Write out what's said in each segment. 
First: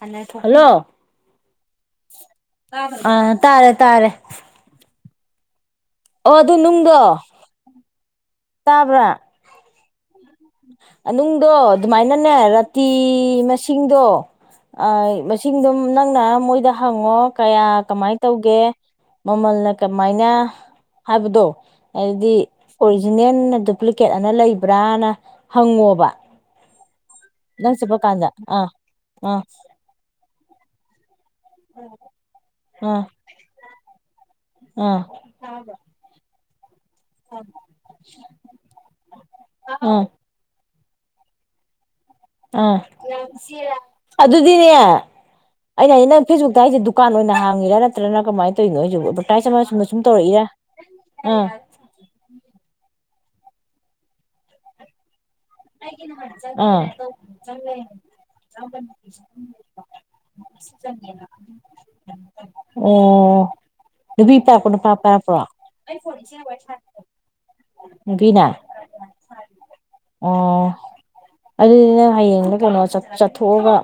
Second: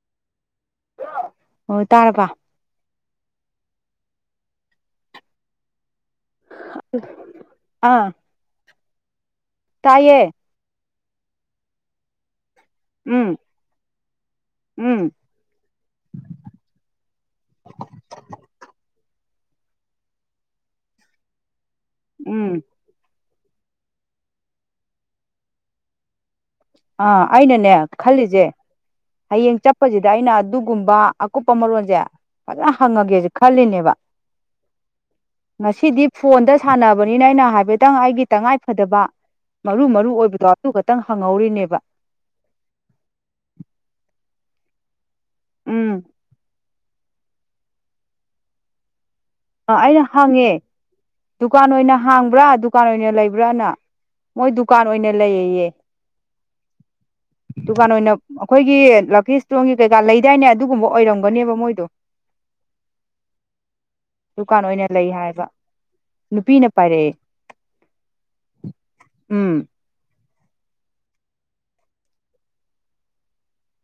Hello ꯑꯣ ꯇꯥꯔꯕ ꯑꯥ ꯇꯥꯔꯦ ꯇꯥꯔꯦ ꯑꯣ ꯑꯗꯨ ꯅꯨꯡꯗꯣ ꯑꯥ ꯇꯥꯕ꯭ꯔꯥ ꯇꯥꯏꯌꯦ ꯅꯨꯡꯗꯣ ꯑꯗꯨꯃꯥꯏꯅꯅꯦ ꯇꯤ ꯎꯝ ꯃꯁꯤꯡꯗꯣ ꯎꯝ ꯑꯥ ꯃꯁꯤꯡꯗꯣ ꯅꯪꯅ ꯃꯣꯏꯗ ꯍꯪꯉꯣ ꯀꯌꯥ ꯀꯃꯥꯏꯅ ꯇꯧꯒꯦ꯫ ꯃꯃꯜꯅ ꯀꯃꯥꯏꯅ ꯍꯥꯏꯕꯗꯣ ꯑꯗꯨꯗꯤ ꯎꯝ ꯑꯣꯔꯤꯖꯤꯅꯦꯜ ꯗꯨꯄ꯭ꯂꯤꯀꯦꯠ ꯑꯅ ꯂꯩꯕ꯭ꯔꯥꯅ ꯍꯪꯉꯣꯕ꯫ ꯑꯥ ꯑꯩꯅꯅꯦ ꯅꯪ ꯆꯠꯄ ꯀꯥꯟꯗ ꯈꯜꯂꯤꯁꯦ ꯑꯥ ꯑꯥ ꯍꯌꯦꯡ ꯆꯠꯄꯁꯤꯗ ꯑꯩꯅ ꯑꯗꯨꯒꯨꯝꯕ ꯑꯀꯨꯞꯄ ꯃꯔꯣꯜꯁꯦ ꯐꯖꯅ ꯑꯥ ꯍꯪꯉꯒꯦꯁꯦ ꯈꯜꯂꯤꯅꯦꯕ ꯑꯥ ꯉꯁꯤꯗꯤ ꯐꯣꯟꯗ ꯁꯥꯟꯅꯕꯅꯤꯅ ꯑꯩꯅ ꯍꯥꯏꯐꯦꯠꯇꯪ ꯑꯩꯒꯤ ꯇꯉꯥꯏꯐꯗꯕ ꯃꯔꯨ ꯑꯥ ꯃꯔꯨ ꯑꯣꯏꯕꯗꯣ꯫ ꯑꯗꯨ ꯈꯛꯇꯪ ꯍꯪꯍꯧꯔꯤꯅꯦ꯫ ꯋꯥ꯫ ꯑꯥ ꯑꯗꯨꯗꯤꯅꯦ꯫ ꯑꯩꯅ ꯎꯝ ꯍꯥꯏꯗꯤ ꯅꯪ ꯐꯦꯁꯕꯨꯛꯛꯇ ꯍꯥꯏꯁꯦ ꯗꯨꯀꯥꯟ ꯑꯣꯏꯅ ꯍꯥꯡꯉꯤꯔ ꯅꯠꯇ꯭ꯔꯅ ꯀꯃꯥꯏꯅ ꯇꯧꯔꯤꯅꯣ꯫ [unintelligible] ꯑ ꯁꯨꯝ ꯑꯩꯅ ꯇꯧꯔꯛꯏꯔꯥ ꯍꯥꯡꯉꯦ ꯑꯥ ꯗꯨꯀꯥꯟ ꯑꯣꯏꯅ ꯍꯥꯡꯕ꯭ꯔꯥ ꯗꯨꯀꯥꯟ ꯑꯣꯏꯅ ꯂꯩ ꯂꯩꯕꯔ꯭ꯥꯅ ꯃꯣꯏ ꯗꯨꯀꯟ ꯑꯣꯏꯅ ꯂꯩꯌꯦꯌꯦ ꯗꯨꯀꯥꯟ ꯑꯣꯏꯅ ꯑꯩꯈꯣꯏꯒꯤ ꯂꯛꯀꯤ ꯏꯁꯇꯣꯟꯒꯤ ꯀꯩꯀꯥ ꯂꯩꯗꯥꯏꯅꯦ ꯑꯗꯨꯒꯨꯝꯕ ꯑꯣꯏꯔꯝꯒꯅꯦꯕ ꯃꯣꯏꯗꯣ ꯑꯥ ꯅꯨꯄꯤ ꯗꯨꯀꯥꯟ ꯑꯣꯏꯅ ꯅꯨꯄꯥ ꯂꯩ ꯄꯥꯏꯔꯥꯛꯄ꯭ꯔꯣ ꯍꯥꯏꯕ ꯅꯨꯄꯤꯅ ꯄꯥꯏꯔꯛꯑꯦ ꯅꯨꯄꯤꯅ꯫ ꯎꯝ ꯑꯣ ꯑꯗꯨꯗꯤ ꯅꯪ ꯍꯌꯦꯡꯂ ꯀꯩꯅꯣ ꯆꯠ ꯆꯠꯊꯣꯛꯑꯒ꯫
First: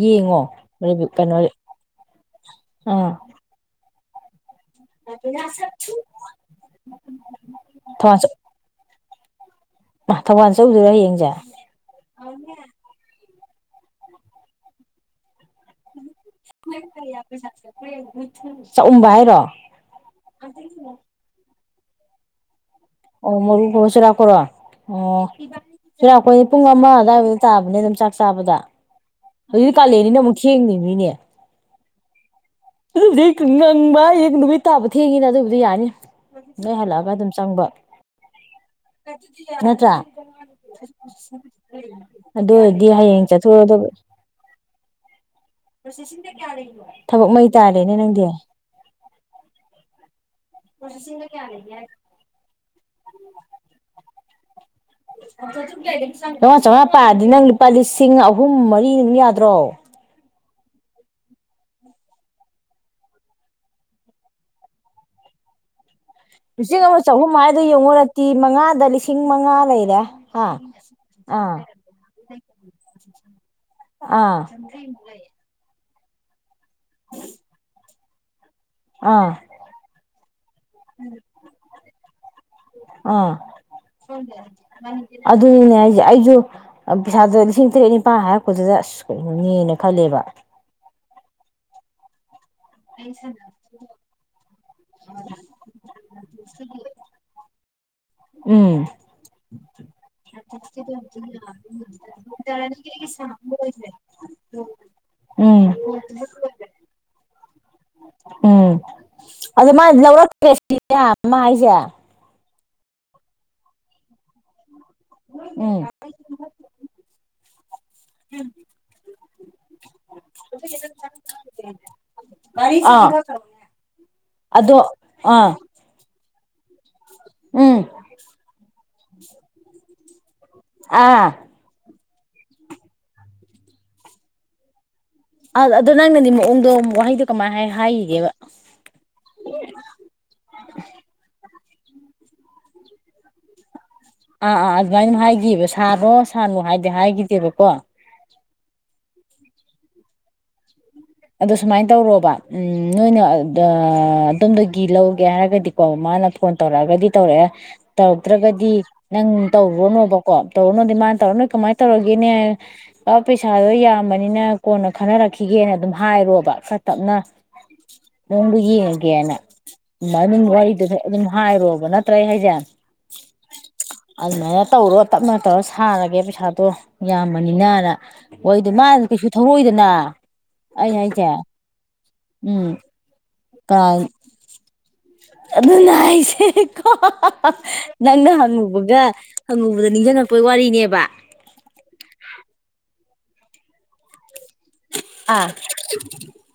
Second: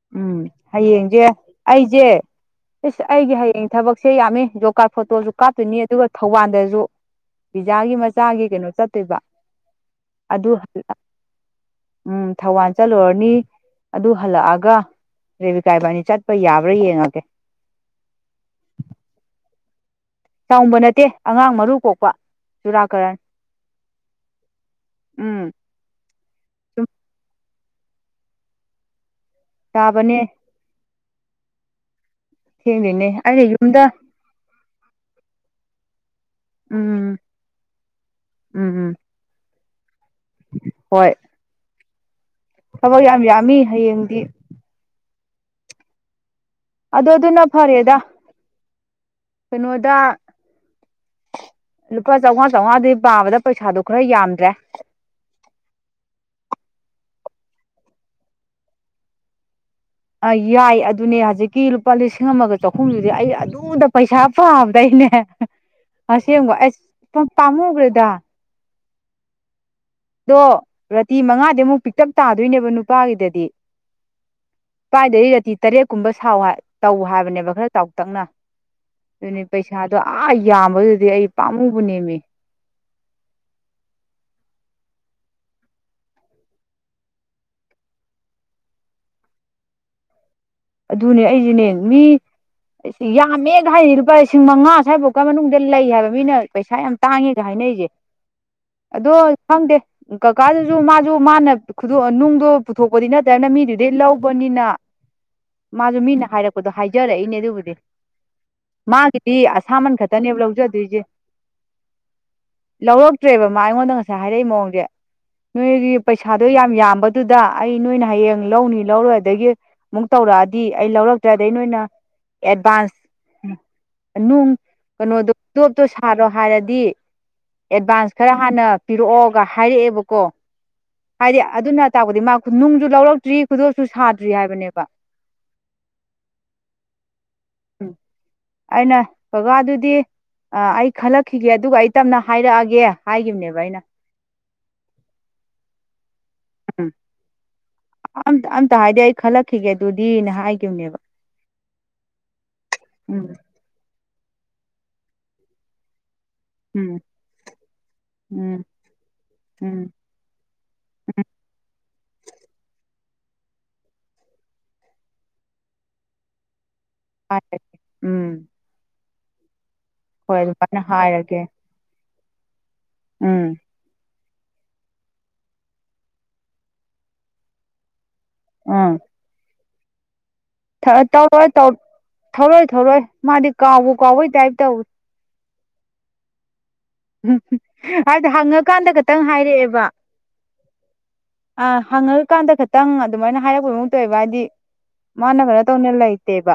ꯌꯦꯡꯉꯣ ꯎꯝ ꯍꯌꯦꯡꯁꯦ ꯀꯩꯅꯣ ꯑꯩꯖꯦ ꯏꯁ ꯑꯥ ꯑꯩꯗꯤ ꯍꯌꯦꯡ ꯊꯕꯥꯛ ꯁꯤ ꯌꯥꯝꯃꯤ ꯀꯥꯔꯠ ꯐꯣꯇꯣꯁꯨ ꯀꯥꯞꯇꯣꯏꯅꯤ ꯑꯗꯨꯒ ꯊꯧꯕꯥꯜꯗꯁꯨ ꯄꯤꯖꯥꯒꯤ ꯊꯧꯕꯥꯜ ꯃꯆꯥꯒꯤ ꯀꯩꯅꯣ ꯆꯠ [unintelligible] ꯊꯧꯕꯥꯜ ꯑꯗꯨ ꯆꯠꯂꯨꯗꯣꯏꯔꯥ ꯍꯌꯦꯡꯁꯦ ꯎꯝ ꯊꯧꯕꯥꯜ ꯆꯠꯂꯨꯔꯅꯤ꯫ ꯑꯗꯨ ꯍꯥꯜꯂꯛꯑ ꯒꯥ ꯔꯦꯕꯤꯀꯥ ꯏꯕꯅꯤ ꯆꯠꯀꯥ ꯆꯥꯛꯑꯎꯝꯕ ꯍꯥꯏꯔꯣ ꯆꯥꯎꯕ ꯅꯠꯇꯦ ꯑꯉꯥꯡ ꯃꯔꯨ ꯀꯣꯛ ꯋꯥ ꯑꯣ ꯃꯨ ꯀꯕ ꯆꯨꯔꯥꯀꯣꯔꯣ ꯑꯣ ꯎꯝ ꯆꯩꯔꯥꯛꯄꯣꯜ ꯁꯦ ꯄꯨꯡ ꯁꯨꯝ ꯑꯃ ꯑꯗꯥꯏꯃꯨꯛ ꯆꯥꯕꯅꯦ ꯑꯗꯨꯝ ꯆꯥꯛ ꯆꯥꯕꯗ ꯑꯗꯨꯗꯤ ꯀꯥꯂꯦꯅꯤꯅ ꯇꯥꯕꯅꯦ ꯑꯃꯨꯛ ꯊꯡꯉꯤ ꯃꯤꯅꯦ ꯊꯦꯡꯗꯣꯏꯅꯦ ꯑꯩꯅ ꯑꯗꯨ ꯌꯨꯝꯗ ꯉꯪꯕ ꯍ ꯅꯨꯃꯤꯠ ꯇꯥꯕ ꯊꯦꯡꯉꯤꯅ ꯑꯗꯨꯕꯨꯗꯤ ꯌꯥꯅꯤ ꯅꯣꯏ ꯍꯜꯂꯛꯑꯒ ꯎꯝ ꯑꯗꯨꯝ ꯆꯪꯕ ꯎꯝ ꯎꯝ ꯅꯠꯇ꯭ꯔ ꯍꯣꯏ ꯑꯗꯨ ꯑꯣꯏꯔꯗꯤ ꯊꯕꯛ ꯌꯥꯝ ꯍꯌꯦꯡ ꯌꯥꯝꯃꯤ ꯆꯠꯊꯣꯗꯕꯅꯦ ꯍꯌꯦꯡꯗꯤ ꯔꯁꯤꯁꯤ ꯑꯗꯣ ꯊꯕꯛ ꯑꯗꯨꯅ ꯃꯩ ꯇꯥꯔꯦꯅꯦ ꯐꯔꯦꯗ ꯅꯪꯗꯤ ꯀꯩꯅꯣꯗ ꯂꯨꯄꯥ ꯆꯧ ꯆꯧꯋꯥꯗꯤ ꯄꯥꯕꯗ ꯄꯩꯁꯥꯗꯨꯣ ꯈꯔ ꯌꯥꯝꯗ꯭ꯔꯦ ꯂꯥꯃꯉꯥ ꯆꯥꯝꯃꯉꯥ ꯄꯥꯗꯤ ꯅꯪ ꯂꯨꯄꯥ ꯂꯤꯁꯤꯡ ꯑꯍꯨꯝ ꯃꯔꯤ ꯑꯗꯨꯝ ꯌꯥꯗ꯭ꯔꯣ ꯑ ꯌꯥꯏ ꯑꯗꯨꯅꯦ ꯍꯧꯖꯤꯛꯀꯤ ꯂꯨꯄꯥ ꯂꯤꯁꯤꯡ ꯑꯃꯒ ꯆꯍꯨꯝꯗꯨꯗꯤ ꯑꯩ ꯑꯗꯨꯗ ꯄꯩꯁꯥ ꯄꯥꯕꯗꯩꯅꯦ ꯂꯤꯁꯤꯡ ꯑꯃ ꯆꯍꯨꯝ ꯍꯥꯏꯗ ꯌꯦꯡꯉꯨꯔꯛꯇ ꯃꯉꯥꯗ ꯂꯤꯁꯤꯡ ꯃꯉꯥ ꯂꯩ ꯑꯗꯣ ꯔꯥꯇꯤ ꯃꯉꯥꯗꯤ ꯑꯃꯨꯛ ꯄꯤꯛꯇꯞ ꯇꯥꯗꯣꯏꯅꯦꯕ ꯅꯨꯄꯥꯒꯤꯗꯗꯤ ꯑꯥ ꯅꯨꯄꯥꯗꯗꯤ ꯔꯥꯇꯤ ꯇꯔꯦꯠ ꯀꯨꯝꯕ ꯁꯥꯎ ꯍꯥ ꯇꯧ ꯍꯥꯏꯕꯅꯦꯕ ꯈꯔ ꯇꯧ ꯇꯛꯅ ꯑꯥ ꯑꯗꯨꯅꯤ ꯄꯩꯁꯥꯗꯣ ꯑꯥ ꯌꯥꯝꯕꯗꯨꯗꯤ ꯑꯩ ꯄꯥꯝꯃꯨꯕꯅꯦꯝꯃꯤ ꯑꯥ ꯑꯗꯨꯅꯤꯅꯦ ꯍꯥꯏꯁꯦ ꯑꯩꯁꯨ ꯄꯩꯁꯥꯗ ꯂꯤꯁꯤꯡ ꯇꯔꯦꯠ ꯅꯤꯄꯥꯜ ꯍꯥꯏꯔꯛꯄꯗꯨꯗ ꯑꯁ ꯀꯩꯅꯣꯅꯦꯅ ꯈꯜꯂꯦꯕ ꯑꯗꯨꯅꯦ ꯑꯩꯁꯦꯅꯦ ꯃꯤ ꯁ ꯌꯥꯝꯃꯦꯒ ꯍꯥꯏꯅ ꯂꯨꯄꯥ ꯂꯤꯁꯤꯡ ꯃꯉꯥ ꯁ꯭ꯋꯥꯏꯐꯥꯎꯀ ꯃꯅꯨꯡꯗ ꯂꯩ ꯍꯥꯏꯕ ꯃꯤꯅ ꯄꯩꯁꯥ ꯌꯥꯝ ꯇꯥꯡꯉꯦꯒ ꯍꯥꯏꯅꯔꯤꯁꯦ ꯎꯝ ꯑꯗꯣ ꯈꯪꯗꯦ ꯀꯀꯥꯗꯨꯁꯨ ꯃꯥꯁꯨ ꯃꯥꯅ ꯅꯨꯡꯗꯣ ꯄꯨꯊꯣꯛꯄꯗꯤ ꯅꯠꯇ꯭ꯔꯅ ꯃꯤꯗꯨꯗꯤ ꯂꯧꯕꯅꯤꯅ ꯎꯝ ꯃꯥꯁꯨ ꯃꯤꯅ ꯍꯥꯏꯔꯛꯄꯗꯣ ꯍꯥꯏꯖꯔꯛꯏꯅꯦ ꯑꯗꯨꯕꯨ ꯎꯝ ꯑꯗꯨ ꯑꯁꯥꯃꯟ ꯃꯥꯗꯤ ꯈꯛꯇꯅꯦꯕ ꯂꯧꯔꯛꯇ꯭ꯔꯦ ꯂꯧꯖꯗꯣꯏꯁꯦ ꯁꯤꯅꯦ ꯃꯥ ꯍꯥꯏꯁꯦ ꯂꯧꯔꯛꯇ꯭ꯔꯦꯕ ꯃꯥ ꯑꯩꯉꯣꯟꯗ ꯉꯁꯥꯏ ꯍꯥꯏꯔꯛꯏ ꯃꯑꯣꯡꯗꯤ ꯎꯝ ꯅꯣꯏꯒꯤ ꯄꯩꯁꯥꯗꯣ ꯌꯥꯝ ꯌꯥꯝꯕꯗꯨꯗ ꯑꯩ ꯅꯣꯏꯅ ꯍꯌꯦꯡ ꯂꯧꯅꯤ ꯂꯧꯔꯣꯏ ꯑꯗꯒꯤ ꯑꯃꯨꯛ [unintelligible] ꯑꯩ ꯂꯧꯔꯛꯇ꯭ꯔꯦ ꯑꯗꯩ ꯅꯣꯏꯅ ꯑꯥ ꯑꯗꯣ ꯑꯥ ꯑꯦꯗꯕꯥꯅꯁ [unintelligible] ꯣꯍꯥꯏꯔꯗꯤ ꯎꯝ ꯑꯦꯗꯚꯥꯟꯁ ꯈꯔ ꯍꯥꯟꯅ ꯄꯤꯔꯛꯑꯣꯒ ꯍꯥꯏꯔꯛꯑꯦꯕ ꯀꯣ ꯑꯥ ꯍꯤꯗꯤ ꯑꯗꯨ ꯅ ꯇꯥꯛꯄꯗꯤ ꯃꯥ ꯅꯨꯡꯁꯨ ꯂꯧꯔꯛꯇ꯭ꯔꯤ ꯈꯨꯗꯣꯁꯨ ꯁꯥꯗ꯭ꯔꯤ ꯍꯥꯏꯕꯅꯦꯕ ꯑ ꯑꯗꯣ ꯅꯡꯅꯗꯤ ꯃꯑꯣꯡꯗꯣ ꯋꯥꯍꯩꯗꯣ ꯀꯃꯥꯏ ꯍꯥꯏꯈꯤꯒꯦꯕ ꯑꯩꯅ ꯀꯀꯥꯗꯨꯗꯤ ꯑꯩ ꯈꯜꯂꯛꯈꯤꯒꯦ ꯑꯗꯨꯒ ꯑꯩ ꯇꯝꯅ ꯍꯥꯏꯔꯛꯑꯒꯦ ꯍꯥꯏꯈꯤꯕꯅꯦꯕ ꯑꯩꯅ ꯑꯥ ꯑꯥ ꯑꯗꯨꯃꯥꯏꯅ ꯍꯥꯏꯈꯤꯕ ꯁꯥꯕꯣꯁ ꯊꯔꯣ ꯍꯥꯏꯗꯤ ꯍꯥꯏꯈꯤꯗꯦꯕꯀꯣ ꯑꯝ ꯑꯝꯇ ꯍꯥꯏꯗꯤ ꯑꯩ ꯈꯜꯂꯛꯈꯤꯒꯦ ꯑꯗꯨꯗꯤꯅꯦ ꯍꯥꯏꯈꯤꯕꯅꯦꯕ ꯑꯗꯨ ꯁꯨꯃꯥꯏꯅ ꯇꯧꯔꯣꯕ ꯎꯝ ꯅꯣꯏꯅ ꯎꯝ ꯑꯗ ꯑꯥ ꯑꯗꯣꯝꯗꯒꯤ ꯂꯧꯒꯦ ꯍꯥꯏꯔꯒꯗꯤꯀꯣ ꯃꯥꯅ ꯐꯣꯟ ꯎꯝ ꯇꯧꯔꯛꯑꯒꯗꯤ ꯇꯧꯔꯛꯑꯦ ꯎꯝ ꯇꯧꯔꯛꯇ꯭ꯔꯒꯗꯤ ꯅꯪ ꯎꯝ ꯇꯧꯔꯨꯅꯣꯕꯀꯣ ꯇꯧꯔꯨꯅꯨꯗꯤ ꯃꯥꯅ ꯇꯧꯔ ꯅꯣꯏ ꯀꯃꯥꯏꯅ ꯇꯧꯔꯒꯦꯅꯦ ꯑ ꯄꯩꯁꯥꯗꯣ ꯌꯥꯝꯕꯅꯤꯅ ꯀꯣꯟꯅ ꯈꯟꯅꯔꯛꯈꯤꯒꯦꯅ ꯑꯗꯨꯝ ꯍꯥꯏꯔꯣꯕ ꯇꯞꯅ ꯍꯥꯏꯔꯒꯦ ꯎꯝ ꯃꯑꯣꯗꯣ ꯌꯦꯡꯉ ꯌꯦꯅ ꯍꯣꯏ ꯑꯗꯨꯝ ꯑꯗꯨꯃꯥꯏꯅ ꯋꯥꯔꯤꯗꯨꯗꯥ ꯑꯗꯨꯝ ꯍꯥꯏꯔꯒꯦ ꯍꯥꯏꯔꯣꯕ ꯅꯠꯇ꯭ꯔ ꯑꯩꯍꯥꯏ ꯌꯥ ꯎꯝ ꯑꯗꯨꯃꯥꯏꯅ ꯇꯧꯔꯣ ꯇꯞꯅ ꯇꯧꯔ ꯁꯥꯔꯒꯦ ꯄꯩꯁꯥꯗꯣ ꯌꯥꯝꯕꯅꯤꯅꯅ ꯍꯣꯏ ꯑꯗꯨ ꯃꯥꯅ ꯀꯩꯁꯨꯧ ꯇꯧꯔꯛꯏ ꯅꯥ ꯊꯥ ꯇꯧꯔꯣꯏ ꯇꯧ ꯊꯧꯔꯣꯏ ꯎꯝ ꯊꯧꯔꯣꯏ ꯃꯥꯗꯤ ꯀꯥꯎꯕꯨ ꯀꯥꯎꯕꯩ ꯇꯥꯌꯦꯞ ꯇꯥꯏ ꯑꯗꯨꯅꯥ ꯍꯥꯏꯁꯥ ꯎꯝ ꯍꯥꯏꯗꯤ ꯍꯉꯀꯥꯟꯗ ꯈꯇꯡ ꯍꯥꯏꯔꯛꯑꯦꯕ ꯍꯪꯉꯨꯕꯗ ꯅꯤꯡꯁꯤꯡꯉꯛꯄꯩ ꯋꯥꯔꯤꯅꯦꯕ ꯑ ꯍꯉꯀꯥꯟꯗ ꯈꯛꯇꯥꯡ ꯑꯗꯨꯃꯥꯏꯅ ꯍꯥꯏꯔꯛꯄ ꯒꯨꯝ ꯇꯧꯏꯕꯥ ꯍꯥꯏꯗꯤ ꯃꯥꯅ ꯑꯥ ꯀꯔꯤꯅꯣ ꯇꯧꯅ ꯂꯩꯇꯦꯕ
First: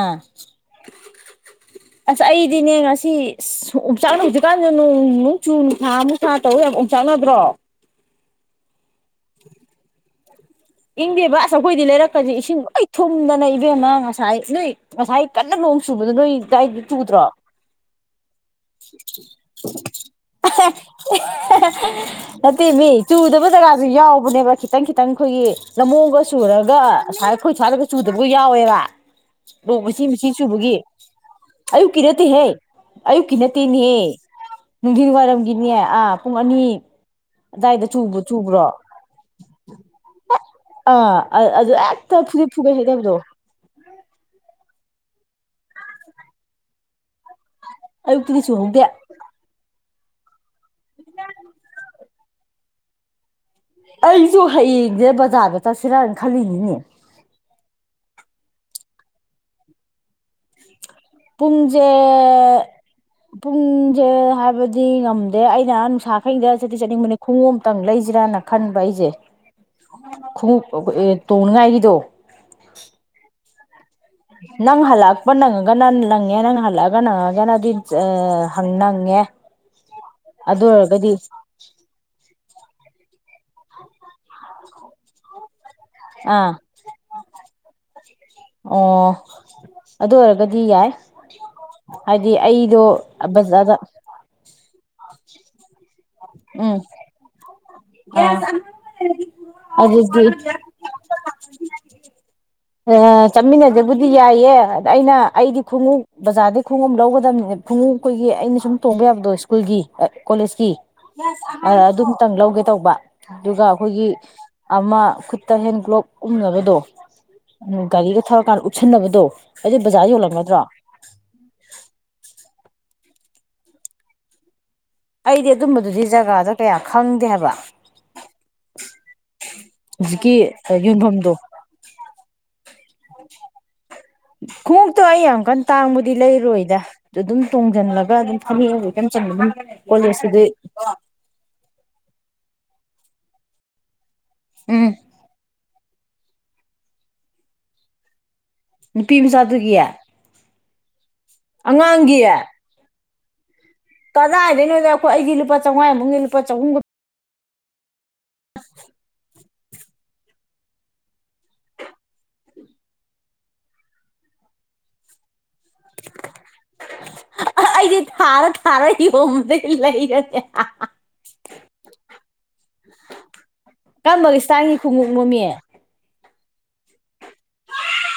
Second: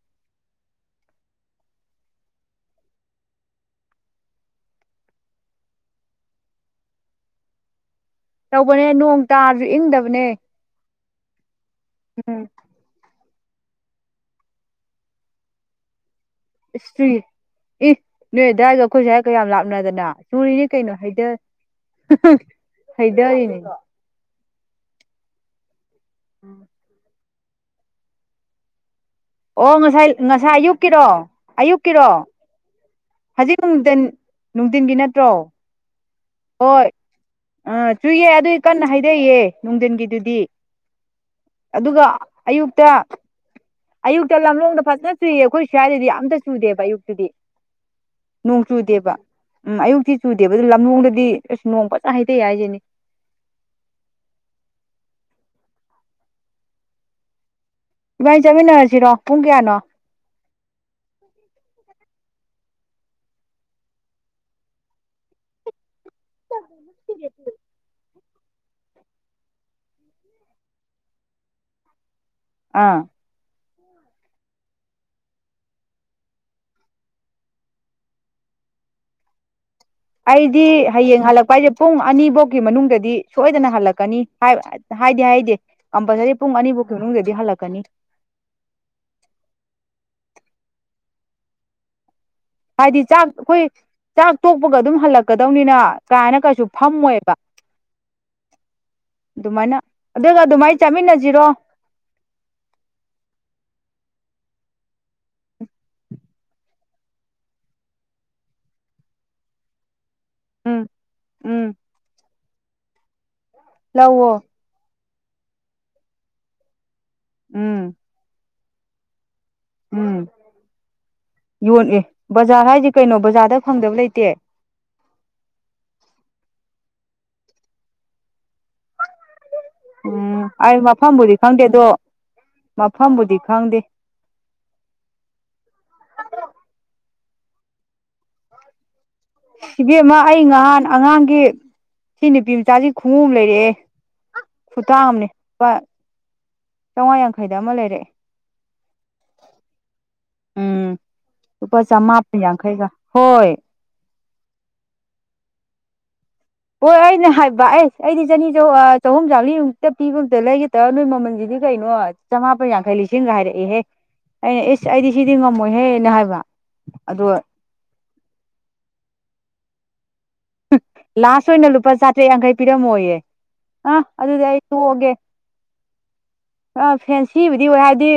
ꯑꯥ ꯑꯁ ꯑꯩꯗꯤꯅꯦ ꯉꯁꯤ ꯎꯝꯆꯥꯛꯅꯕ ꯍꯧꯖꯤꯛꯀꯥꯟꯗ ꯅꯣꯡ ꯅꯣꯡꯆꯨ ꯅꯨꯡꯁꯥ ꯃꯨꯁꯥ ꯇꯧ ꯌꯥꯝ ꯎꯛꯆꯥꯛꯅꯗ꯭ꯔꯣ ꯇꯧꯕꯅꯦ ꯅꯣꯡ ꯇꯥꯔꯁꯨ ꯏꯡꯗꯕꯅꯦ ꯏꯡꯗꯦꯕ ꯑꯁ ꯑꯩꯈꯣꯏꯗꯤ ꯂꯩꯔꯛꯀꯗꯤ ꯏꯁꯤꯡ ꯂꯣꯏ ꯊꯨꯝꯗ ꯏꯕꯦꯝꯃ ꯉꯁꯥꯏ ꯅꯣꯏ-ꯉꯁꯥꯏ ꯀꯟꯅ ꯅꯣꯡ ꯆꯨꯕꯗꯣ ꯅꯣꯏ ꯗꯥꯏꯗꯤ ꯏꯁꯇ꯭ꯔꯤ ꯄꯨꯗ꯭ꯔꯣ ꯏ ꯅꯣꯏ ꯑꯗꯨꯋꯥꯏꯒ ꯑꯩꯈꯣꯏ ꯁ꯭ꯋꯥꯏꯒ ꯌꯥꯝ ꯂꯥꯞꯅꯗꯅ ꯆꯨꯔꯤꯅꯤ ꯀꯩꯅꯣ ꯍꯩꯗ ꯅꯠꯇꯦ ꯃꯤ ꯆꯨꯗꯕ ꯍꯩꯗꯔꯤꯅꯤ ꯖꯒꯥꯁꯨ ꯌꯥꯎꯕꯅꯦꯕ ꯈꯤꯇꯪ- ꯈꯤꯇꯪ ꯑꯩꯈꯣꯏꯒꯤ ꯂꯝꯂꯣꯡꯗ ꯆꯨꯔꯒ ꯑꯁꯥꯏ ꯑꯩꯈꯣꯏ ꯁꯥꯏꯗꯒ ꯆꯨꯗꯕꯒ ꯌꯥꯎꯋꯦꯕ ꯑꯣ ꯃꯆꯤ- ꯉꯁꯥꯏ ꯃꯆꯤ ꯉꯁꯥꯏ ꯆꯨꯕꯒꯤ ꯑꯌꯨꯛꯀꯤꯔꯣ ꯑꯌꯨꯛꯀꯤ ꯑꯌꯨꯛꯀꯤꯔꯣ ꯅꯠꯇꯦꯍꯦ -ꯑꯌꯨꯛꯀꯤ ꯍꯧꯖꯤꯛ ꯅꯠꯇꯦꯅꯦꯍꯦ ꯅꯨꯡꯊꯤꯟ ꯅꯨꯡꯊꯤꯟꯒꯤ ꯅꯨꯡꯊꯤꯟ ꯅꯠꯇ꯭ꯔꯣ ꯋꯥꯏꯔꯝꯒꯤꯅꯦꯍꯦ ꯑꯥ ꯄꯨꯡ ꯑꯅꯤ ꯍꯣꯏ ꯑꯗꯥꯏꯗ ꯑꯥ ꯆꯨꯕ ꯆꯨꯌꯦ ꯑꯗꯨꯏ ꯀꯟꯅ ꯍꯥꯏꯗꯩꯌꯦ ꯅꯨꯡꯊꯤꯟꯒꯤꯗꯨꯗꯤ ꯑ ꯑꯗꯨ ꯑꯗꯨꯒ ꯑꯦꯇ ꯐꯨꯗꯠ- ꯐꯨꯒ ꯑꯌꯨꯛꯇ ꯍꯩꯗꯕꯗꯣ ꯑꯌꯨꯛꯇ ꯂꯝꯂꯣꯡꯗ ꯐꯖꯅ ꯆꯨꯏꯌꯦ ꯑꯩꯈꯣꯏ ꯁ꯭ꯋꯥꯏꯗꯗꯤ ꯑꯝꯇ ꯆꯨꯗꯦꯕ ꯑꯌꯨꯛꯇꯨꯗꯤ ꯑꯌꯨꯛꯇꯨꯗꯤ ꯅꯣꯡ ꯆꯨꯍꯧꯗꯦ ꯆꯨꯗꯦꯕ ꯎꯝ ꯑꯌꯨꯛꯇꯤ ꯆꯨꯗꯦꯕ ꯑꯗꯨ ꯂꯝꯂꯣꯡꯗꯗꯤ ꯑꯁ ꯅꯣꯡ ꯐꯖꯟ ꯍꯩꯗꯩ ꯍꯥꯏꯁꯤꯅꯦ ꯑꯩꯁꯨ ꯍꯌꯦꯡꯁꯦ ꯕꯖꯥꯔꯗ ꯆꯠꯁꯤꯔꯅ ꯈꯜꯂꯤꯅꯤꯅꯦ ꯏꯕꯥꯅꯤ ꯆꯠꯃꯤꯟꯅꯔꯁꯤꯔꯣ ꯄꯨꯡ ꯀꯌꯥꯅꯣ ꯄꯨꯡꯖꯦ- ꯄꯨꯡꯖꯦ ꯍꯥꯏꯕꯗꯤ ꯉꯝꯗꯦ ꯑꯩꯅ ꯅꯨꯡꯁꯥ ꯍꯩꯌꯦꯡꯗ ꯆꯠꯇꯤ ꯆꯠꯅꯤꯡꯕꯅꯤ ꯈꯣꯡꯎꯨꯞ ꯑꯝꯇ ꯂꯩꯁꯤꯔꯅ ꯈꯟꯕ ꯑꯩꯁꯦ ꯈꯣꯡꯎꯞ ꯇꯣꯡꯅꯤꯡꯉꯥꯏꯒꯤꯗꯣ ꯑꯥ ꯅꯪ ꯍꯜꯂꯛꯄ ꯅꯪꯉꯒꯅ- ꯅꯪꯉꯦ ꯅꯪ ꯍꯜꯂꯛꯑꯒ ꯅꯪꯉꯒꯅ ꯑꯗꯨ ꯅꯪꯉꯦ ꯑꯩꯗꯤ ꯑꯗꯨ ꯑꯣꯏꯔꯒꯗꯤ ꯍꯌꯦꯡ ꯍꯜꯂꯛꯄ ꯍꯥꯏꯁꯦ ꯄꯨꯡ ꯑꯅꯤꯐꯧꯒꯤ ꯃꯅꯨꯡꯗꯗꯤ ꯁꯣꯏꯗꯅ ꯍꯜꯂꯛꯀꯅꯤ ꯍꯥꯏꯗꯤ -ꯍꯥꯏꯍꯩꯗꯦ ꯀꯝꯄꯜꯁꯔꯤ ꯄꯨꯡ ꯑꯥ ꯑꯅꯤ ꯐꯥꯎꯀꯤ ꯃꯅꯨꯡꯗꯗꯤ ꯍꯜꯂꯛꯀꯅꯤ ꯀꯗꯤ ꯌꯥꯏ ꯍꯥꯏꯗꯤ ꯑꯩꯗꯣ ꯍꯥꯏꯗꯤ ꯆꯥꯛ ꯑꯩꯈꯣꯏ ꯕꯖꯥꯔꯗ ꯆꯥꯛ ꯇꯣꯛꯄꯒ ꯑꯗꯨꯝ ꯍꯜꯂꯛꯀꯗꯧꯅꯤꯅ ꯀꯥꯏꯅ ꯀꯩꯁꯨ ꯎꯝ ꯐꯝꯃꯣꯏꯕ ꯑꯥ ꯑꯗꯨꯃꯥꯏꯅ ꯑꯗꯨꯗꯤ ꯑꯗꯨꯒ -ꯑꯗꯨꯃꯥꯏꯅ ꯆꯥꯃꯤꯟꯅꯁꯤ ꯖꯤꯔꯣ ꯆꯠꯃꯤꯟꯅꯖꯦꯕꯨꯗꯤ ꯌꯥꯏꯌꯦ ꯑꯗ ꯑꯩꯅ ꯑꯩꯗꯤ ꯈꯣꯡꯎꯞ ꯕꯖꯥꯔꯗꯒꯤ ꯈꯣꯡꯎꯞ ꯂꯧꯒꯗꯕꯅꯤ ꯈꯣꯡꯎꯞ ꯑꯩꯈꯣꯏꯒꯤ ꯑꯩꯅ ꯁꯨꯝ ꯇꯣꯡꯕ ꯌꯥꯕꯗꯣ ꯁ꯭ꯀꯨꯜꯒꯤ ꯀꯣꯂꯦꯖꯀꯤ ꯎꯝ ꯎꯝ ꯑꯗꯨꯝꯇꯪ ꯂꯧꯒꯦ ꯇꯧꯕ ꯑꯗꯨꯒ ꯑꯩꯈꯣꯏꯒꯤ ꯂꯧꯋꯣ ꯑꯃ ꯈꯨꯠꯇ ꯍꯦꯟ ꯒ꯭ꯂꯣꯞ ꯎꯞꯅꯕꯗꯣ ꯎꯝ ꯒꯥꯔꯤꯒ ꯊꯧꯔꯀꯥꯟ ꯎꯞ ꯁꯟꯅꯕꯗꯣ ꯎꯝ ꯌꯣꯟ ꯑꯦ ꯕꯖꯥꯔ ꯍꯥꯏꯗꯤ ꯀꯩꯅꯣ ꯕꯖꯥꯔꯗ ꯐꯪꯗꯕ ꯂꯩꯇꯦ ꯑꯩꯗꯤ ꯑꯗꯨꯒꯨꯝꯕꯗꯨꯗꯤ ꯖꯒꯥꯗꯣ ꯀꯌꯥ ꯈꯪꯗꯦ ꯍꯥꯏꯕ ꯍꯧꯖꯤꯛꯀꯤ ꯎꯝ ꯑꯩ ꯌꯣꯟꯐꯝꯗꯣ ꯃꯐꯝꯕꯨꯗꯤ ꯈꯪꯗꯦ ꯑꯗꯣ ꯃꯐꯝꯕꯨꯗꯤ ꯈꯪꯗꯦ ꯈꯣꯡꯇꯣ ꯑꯩ ꯑꯃꯨꯛꯀꯟ ꯇꯥꯡꯕꯗꯤ ꯂꯩꯔꯣꯏꯗ ꯑꯗꯨꯝ ꯇꯣꯡꯁꯤꯜꯂꯒ ꯑꯗꯨꯝ ꯐꯅꯦꯛ ꯍꯧ ꯏꯚꯦꯝꯃ ꯑꯩ ꯉꯍꯥꯟ ꯑꯉꯥꯡꯒꯤ ꯁꯤ ꯅꯨꯄꯤ ꯃꯆꯥꯁꯤ ꯈꯣꯡꯎ ꯑꯃ ꯂꯩꯔꯑꯦ ꯎꯝ ꯈꯨꯇꯥꯥꯡꯝꯅꯦ ꯄꯥ ꯆꯥꯝꯃꯉꯥ ꯌꯥꯡꯈꯩꯗ ꯑꯃ ꯂꯩꯔꯑꯦ ꯅꯨꯄꯤ ꯃꯆꯥꯗꯨꯒꯤ ꯎꯝ ꯂꯨꯄꯥ ꯑꯉꯥꯡꯒꯤ ꯆꯃꯥꯄꯟ ꯌꯥꯡꯈꯩꯒ ꯍꯣꯏ ꯀꯗꯥꯏꯗꯣꯏꯅꯣꯗꯣ ꯑꯩꯈꯣꯏꯒꯤ ꯂꯨꯄꯥ ꯆꯥꯝꯃꯉꯥꯃꯨꯛ ꯂꯨ ꯍꯣꯏ ꯑꯩꯅ ꯍꯥꯏ ꯚ ꯑꯦꯁ ꯑꯩꯗꯤ ꯆꯅꯤ ꯆ ꯆꯍꯨꯝ ꯆꯥꯔꯤꯃꯨꯛꯇ ꯄꯤꯕ ꯑꯝꯇ ꯂꯩꯒꯦꯗ ꯅꯣꯏ ꯃꯃꯜꯁꯤꯗꯤ ꯀꯩꯅꯣ ꯆꯃꯥꯄꯟ ꯌꯥꯡꯈꯩ ꯂꯤꯁꯤꯡꯒ ꯍꯥꯏꯔꯛꯏꯍꯦ ꯑꯩꯅ ꯏꯁ ꯑꯩꯗꯤ ꯁꯤꯗꯤ ꯉꯝꯃꯣꯏꯍꯦꯅ ꯍꯥꯏꯕ ꯑꯗꯣ ꯑꯩꯗꯤ ꯊꯥꯔ ꯊꯥꯔ ꯑꯩꯗꯤ ꯍꯣꯕꯗꯩ ꯂꯩꯔ ꯂꯥꯁ ꯑꯣꯏꯅ ꯂꯨꯄꯥ ꯆꯥꯇ꯭ꯔꯦꯠ ꯌꯥꯡꯈꯩ ꯄꯤꯔꯝꯃꯣꯏꯌꯦꯦ ꯑ ꯀꯔꯝꯕ ꯑꯗꯨꯗꯤ ꯑꯩ ꯏꯁꯇꯥꯏꯜꯒꯤ ꯇꯣꯛꯑꯒꯦ ꯈꯣꯡꯎꯞꯅꯣꯃꯤ ꯑ ꯐꯦꯟꯁꯤꯕꯨꯗꯤ ꯑꯣꯏ ꯍꯥꯏꯗꯤ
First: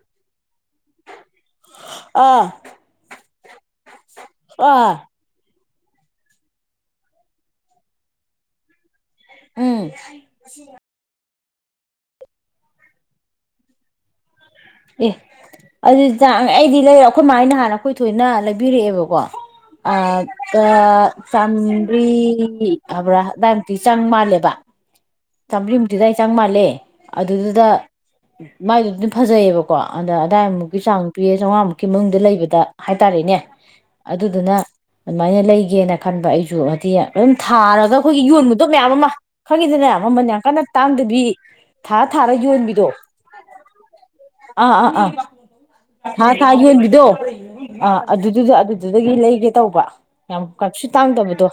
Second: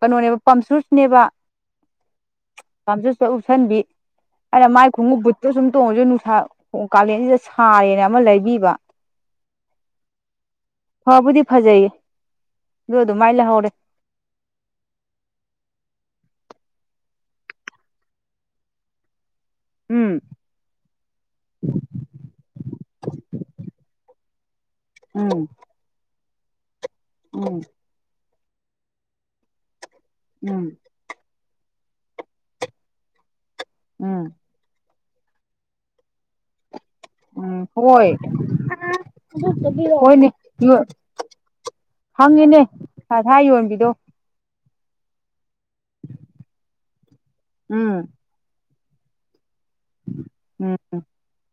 ꯀꯩꯅꯣꯅꯦꯕ ꯄꯝꯆꯁꯅꯦꯕ ꯑꯥ ꯆꯎꯁꯟꯕꯤ ꯑꯔꯦ ꯑꯥ ꯃꯥꯥꯏꯣꯡꯃꯨꯛꯕꯨ ꯁꯨꯝ ꯗꯣꯡꯖ ꯅꯨꯁꯥ ꯀꯥꯂꯦꯟꯁꯤꯗ ꯁꯥꯔꯦꯅ ꯑꯃ ꯂꯩꯕꯤꯕ ꯎꯝ ꯋꯥꯕꯨꯗꯤ ꯐꯖꯩꯌꯦ ꯑꯗꯨ ꯑꯗꯨꯃꯥꯏꯅ ꯂꯩꯍꯧꯔꯦ ꯑꯦ ꯑꯗꯨꯗꯤ ꯑꯩꯗꯤ ꯂꯩꯔ ꯑꯩꯈꯣꯏ ꯃꯥꯥꯏꯅ ꯍꯥꯟꯅ ꯑꯩꯈꯣꯏ ꯊꯣꯏꯅ ꯂꯩꯕꯤꯔꯛꯑꯦꯕꯀꯣ ꯑ ꯎꯝ ꯑ ꯆꯟ꯭ꯔꯤ ꯍꯥꯏꯕ꯭ꯔꯥ ꯗꯥꯛꯇꯤ ꯆꯪ ꯃꯥꯜꯂꯦꯕ ꯎꯝ ꯇꯝꯂꯤ ꯃꯗ ꯆꯪ ꯃꯥꯜꯂꯦ ꯎꯝ ꯑꯗꯨꯗꯨꯗ ꯎ ꯃꯥꯏꯗꯨꯗꯤ ꯑꯗꯨꯝ ꯐꯖꯩꯌꯦꯕꯀꯣ ꯀ ꯑꯗ ꯎꯝ ꯑꯗꯥꯏꯃꯨꯛ ꯆ ꯄꯤꯌꯦ ꯆꯥꯝꯃꯉꯥꯃꯨꯛ ꯏꯃꯨꯡꯗ ꯂꯩꯕꯗ ꯍꯥꯏꯇꯥꯔꯦꯅꯦ ꯎꯝ ꯑꯗꯨꯗꯨꯅ ꯑꯗꯨꯃꯥꯏꯅ ꯂꯩꯒꯦꯅ ꯈꯟꯕ ꯑꯩꯁꯨ ꯍꯥꯏꯗꯤ ꯑꯗꯨꯝ ꯎꯝ ꯊꯥꯔꯒ ꯍꯣꯏ ꯑꯩꯈꯣꯏꯒꯤ ꯌꯣꯟꯕꯗꯣ ꯃꯌꯥꯝ ꯑꯃ ꯈꯪꯉꯤꯗꯅꯦ ꯍꯣꯏꯅꯦ ꯃꯃꯟ ꯌꯥꯝ ꯀꯟꯅ ꯇꯥꯡꯗꯕꯤ ꯊꯥꯔ ꯊꯥꯔ ꯍꯪꯉꯤꯅꯦ ꯌꯣꯟꯕꯤꯗꯣ ꯁꯥꯊꯥ ꯌꯣꯟꯕꯤꯗꯣ ꯑꯥ ꯑꯥ ꯑꯥ ꯊꯥꯔ ꯊꯥꯔ ꯌꯣꯟꯕꯤꯗꯣ ꯑ ꯎꯝ ꯑꯗꯨꯗꯨꯗ ꯑꯗꯨ ꯑꯗꯨꯗꯒꯤ ꯂꯩꯒꯦ ꯇꯧꯕ ꯌꯥꯝ ꯎꯝ ꯀꯥꯏꯄꯁꯨ ꯇꯥꯡꯗꯕꯗꯣ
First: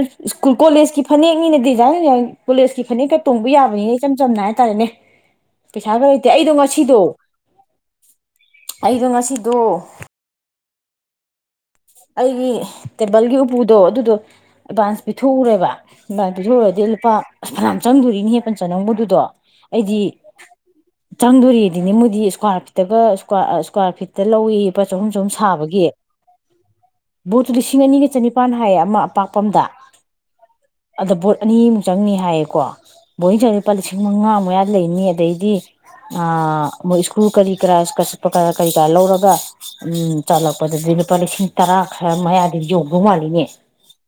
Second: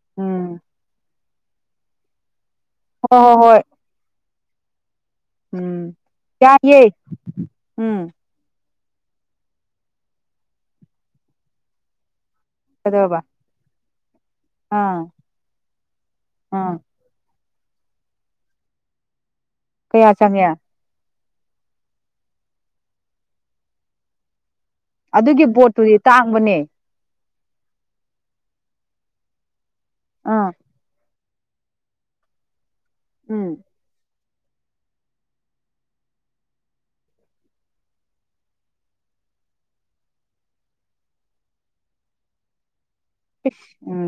ꯎꯝ ꯁꯀꯨꯜ ꯀꯣꯂꯦꯖꯀꯤ ꯐꯅꯦꯛꯅꯤꯅ ꯗꯤꯖꯥꯏꯟ ꯌꯥꯝ ꯄꯨꯂꯤꯁ ꯐꯅꯦꯛ ꯀ ꯍꯣꯏ ꯍꯣꯏ ꯇꯣꯡꯕ ꯍꯣꯏ ꯌꯥꯕꯅꯤꯅ ꯏꯆꯝ ꯆꯝꯅ ꯍꯥꯏꯇꯥꯔꯦꯅꯦ ꯎꯝ ꯄꯩꯁꯥ ꯒ ꯂꯩꯇꯦ ꯑꯩꯗꯣ ꯌꯥꯏꯌꯦ ꯉꯁꯤꯗꯣ ꯎꯝ ꯑꯩꯗꯣ ꯉꯁꯤꯗꯣ ꯑꯩꯒꯤ ꯀꯩꯗꯧꯔꯕ ꯇꯦꯕꯜꯒꯤ ꯎꯄꯨꯗꯣ ꯑꯗꯨ ꯑ ꯗꯣ ꯑꯥ ꯑꯦꯗꯚꯥꯟꯁ ꯄꯤ ꯊꯣꯛꯎꯔꯦꯕ ꯑꯦꯗꯚꯥꯟꯁ ꯑꯥ ꯄꯤꯊꯣꯛꯎꯔꯗꯤ ꯂꯨꯄꯥ ꯑꯁ ꯐꯅꯌꯥꯝ ꯆꯪ ꯗꯣꯔꯤꯅꯤꯍꯦ ꯄꯟꯆ ꯅꯧꯕꯨ ꯑꯗꯨꯗꯣ ꯀꯌꯥ ꯆꯪꯉꯦ ꯆꯪꯗꯣꯔꯤꯑꯗꯤꯅꯦ ꯃꯣꯏꯗꯤ ꯁꯀ꯭ꯋꯥꯔ ꯐꯤꯠꯇꯒ ꯁꯀ꯭ꯋꯥꯔ ꯑ ꯁ꯭ꯀꯋꯥꯔ ꯐꯤꯠꯇ ꯂꯧꯋꯦꯌꯦ ꯑꯗꯨꯒꯤ ꯕꯣꯠꯇꯨꯗꯤ ꯇꯥꯡ ꯕ ꯅꯦ ꯕꯣꯠꯇꯣ ꯂꯤꯁꯤꯡ ꯑꯅꯤꯒ ꯆꯅꯤꯄꯥꯟ ꯍꯥꯏꯌꯦ ꯑꯃ ꯑꯄꯥꯛꯄ ꯑꯝꯗ ꯑꯥ ꯑꯗ ꯕꯣꯠ ꯑꯅꯤꯃꯨꯛ ꯆꯪꯅꯤ ꯍꯥꯏꯌꯦꯀꯣ ꯕꯣꯏꯅ ꯎꯝ ꯆꯜꯂꯦ ꯂꯨꯄꯥ ꯂꯤꯁꯤꯡ ꯃꯉꯥꯃꯨꯛ ꯃꯌꯥ ꯂꯩꯅꯤ ꯑꯗꯩꯗꯤ ꯑꯥ ꯃꯣꯏ ꯁ꯭ꯀꯨꯜ ꯀꯔꯤ ꯀꯔꯥ ꯁ꯭ꯀꯥꯠ ꯆꯠꯄ ꯀꯥ ꯀꯔꯤ ꯀꯔꯥ ꯂꯧꯔꯒ ꯎꯝ ꯆꯥꯂꯛꯄ ꯑꯗꯨꯗꯤ ꯂꯨꯄꯥ ꯂꯤꯁꯤꯡ ꯇꯔꯥ ꯈꯔ ꯃꯌꯥꯗꯤ ꯌꯧ ꯎꯝ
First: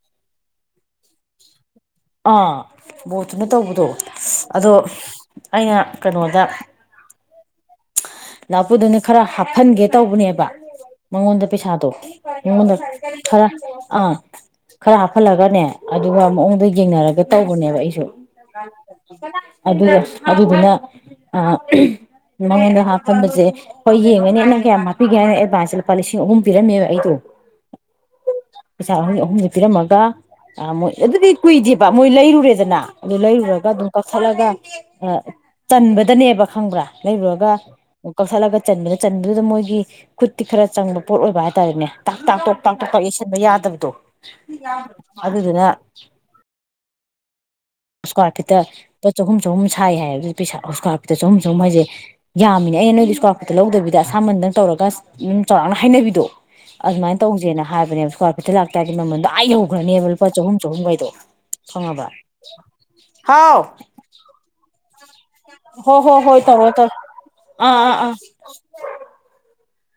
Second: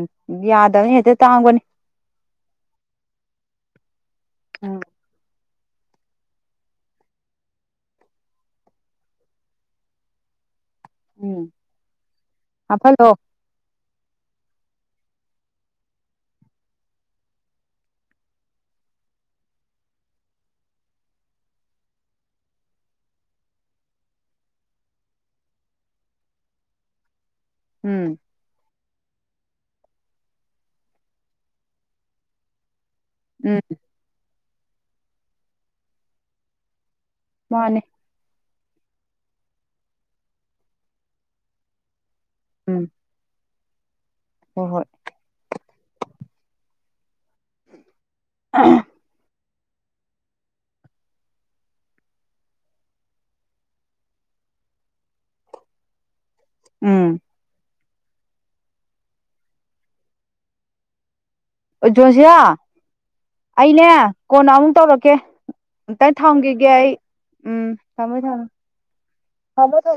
ꯌꯥꯗꯕꯅꯤ ꯍꯦꯛꯇ ꯇꯥꯡꯕꯅꯤ ꯑꯥ ꯕꯣꯠꯇꯨꯅ ꯇꯧꯕꯗꯣ ꯁꯁ ꯑꯗꯣ ꯎꯝ ꯑꯩꯅ ꯀꯩꯅꯣꯗ ꯂꯥ ꯄꯨꯗꯨꯅ ꯈꯔ ꯍꯥꯞꯐꯟꯒꯦ ꯇꯧꯕꯅꯦꯕ ꯎꯝ ꯃꯉꯣꯟꯗ ꯄꯩꯁꯥꯗꯣ ꯃꯉꯣꯟꯗ ꯍꯥꯞꯐꯜꯂꯣ ꯈꯔ ꯑꯥ ꯈꯔ ꯍꯥꯞꯐꯜꯂꯒꯅꯦ ꯑꯗꯨꯒ ꯃꯑꯣꯡꯗꯣ ꯌꯦꯡꯅꯔꯒ ꯇꯧꯕꯅꯦꯕ ꯑꯩꯁꯨ ꯑꯗꯨꯒ ꯑꯗꯨꯗꯨꯅ ꯑꯥ ꯑꯥ ꯎꯝ ꯅꯪꯉꯣꯟꯗ ꯍꯥꯞꯐꯟꯕꯖꯦ ꯍꯣꯏ ꯌꯦꯡꯉꯅꯤ ꯅꯪ ꯀꯌꯥꯝ ꯍꯥꯞꯄꯤꯒꯦ ꯍꯥꯏꯅꯣ ꯑꯦꯗꯚꯥꯟꯁꯦ ꯂꯨꯄꯥ ꯂꯤꯁꯤꯡ ꯑꯍꯨꯝ ꯄꯤꯔꯝꯃꯦꯕ ꯑꯩꯗꯣ ꯎꯝ ꯄꯩꯁꯥ ꯑꯍꯨꯝꯒꯤ ꯑꯍꯨꯝꯖꯦ ꯊꯤꯔꯝꯃꯒ ꯑ ꯃꯣꯏ ꯑꯗꯨꯗꯤ ꯀꯨꯏꯗꯦꯕ ꯃꯣꯏ ꯂꯩꯔꯨꯔꯦꯗꯅ ꯑꯗꯨ ꯎꯝ ꯂꯩꯔꯨꯔꯒ ꯑꯗꯨꯝ ꯀꯛꯊꯠꯂꯒ ꯑ ꯆꯟꯕꯗꯅꯦꯕ ꯈꯪꯕ꯭ꯔꯥ ꯂꯩꯕꯒ ꯃꯥꯅꯦ ꯀꯜꯁꯂꯒ ꯆꯟꯕꯗ ꯆꯟꯕꯗꯨꯗ ꯃꯣꯏꯒꯤ ꯈꯨ ꯈꯔ ꯆꯪꯕ ꯄꯣꯠ ꯑꯣꯏꯕ ꯍꯥꯏꯇꯥꯔꯦꯅꯦ ꯇꯥꯛ ꯇꯥꯛ ꯇ ꯇꯥꯛ ꯎꯝ ꯇꯣ ꯄꯥꯛ ꯌꯦꯁꯤꯟꯕ ꯌꯥꯗꯕꯗꯣ ꯍꯣꯏ ꯍꯣꯏ ꯑꯗꯨꯗꯨꯅ ꯁꯀꯋꯥꯔꯐꯗ ꯆꯍꯨꯝ ꯁꯨꯝ ꯁꯥꯏ ꯍꯥꯏꯕ ꯄꯩꯁꯥ ꯏꯁꯀ꯭ꯋꯥꯔ ꯐꯤꯠꯇ ꯁꯨꯝ ꯁꯨꯝ ꯍꯥꯏꯁꯦ ꯌꯥꯝꯃꯤꯅꯦ ꯑꯩꯅ ꯅꯣꯏꯒꯤ ꯏꯁꯀ꯭ꯋꯥꯔ ꯐꯤꯠꯇ ꯂꯧꯗꯕꯤꯗ ꯑꯁꯥꯝꯕꯟꯗꯪ ꯇꯧꯔꯒ ꯆꯥꯎꯔꯥꯛꯅ ꯍꯥꯏꯩꯅꯕꯤꯗꯣ ꯎꯝ ꯑꯗꯨꯃꯥꯏꯅ ꯇꯧꯁꯦꯅ ꯍꯥꯏꯕꯅꯦꯕ ꯏꯁꯀ꯭ꯋꯥꯔ ꯐꯤꯠꯇ ꯂꯥꯛꯇꯥꯔꯗꯤ ꯃꯃꯜꯗꯣ ꯑꯩ ꯌ ꯍꯧꯈ꯭ꯔꯅꯦꯕ ꯂꯨꯄꯥ ꯆꯍꯨꯝ ꯆꯍꯨꯝꯈꯩꯗꯣ ꯈꯪꯉꯕ ꯑꯣꯖꯁꯤꯌꯥ ꯍꯥꯎ ꯑꯩꯅꯦ ꯀꯣꯟꯅ ꯑꯃꯨꯛ ꯇꯧꯔꯛꯦ ꯀꯦ ꯍꯣ ꯍꯣ ꯑꯇꯪ ꯍꯣꯏ ꯊꯝꯈꯤꯒꯦ ꯇꯧꯔꯣ ꯑꯩ ꯇꯧꯔꯣ ꯎꯝ ꯑꯥ ꯑꯥ ꯑꯥ ꯊꯝꯃꯣꯏ ꯊꯝꯃꯣ ꯍꯃꯣ ꯊ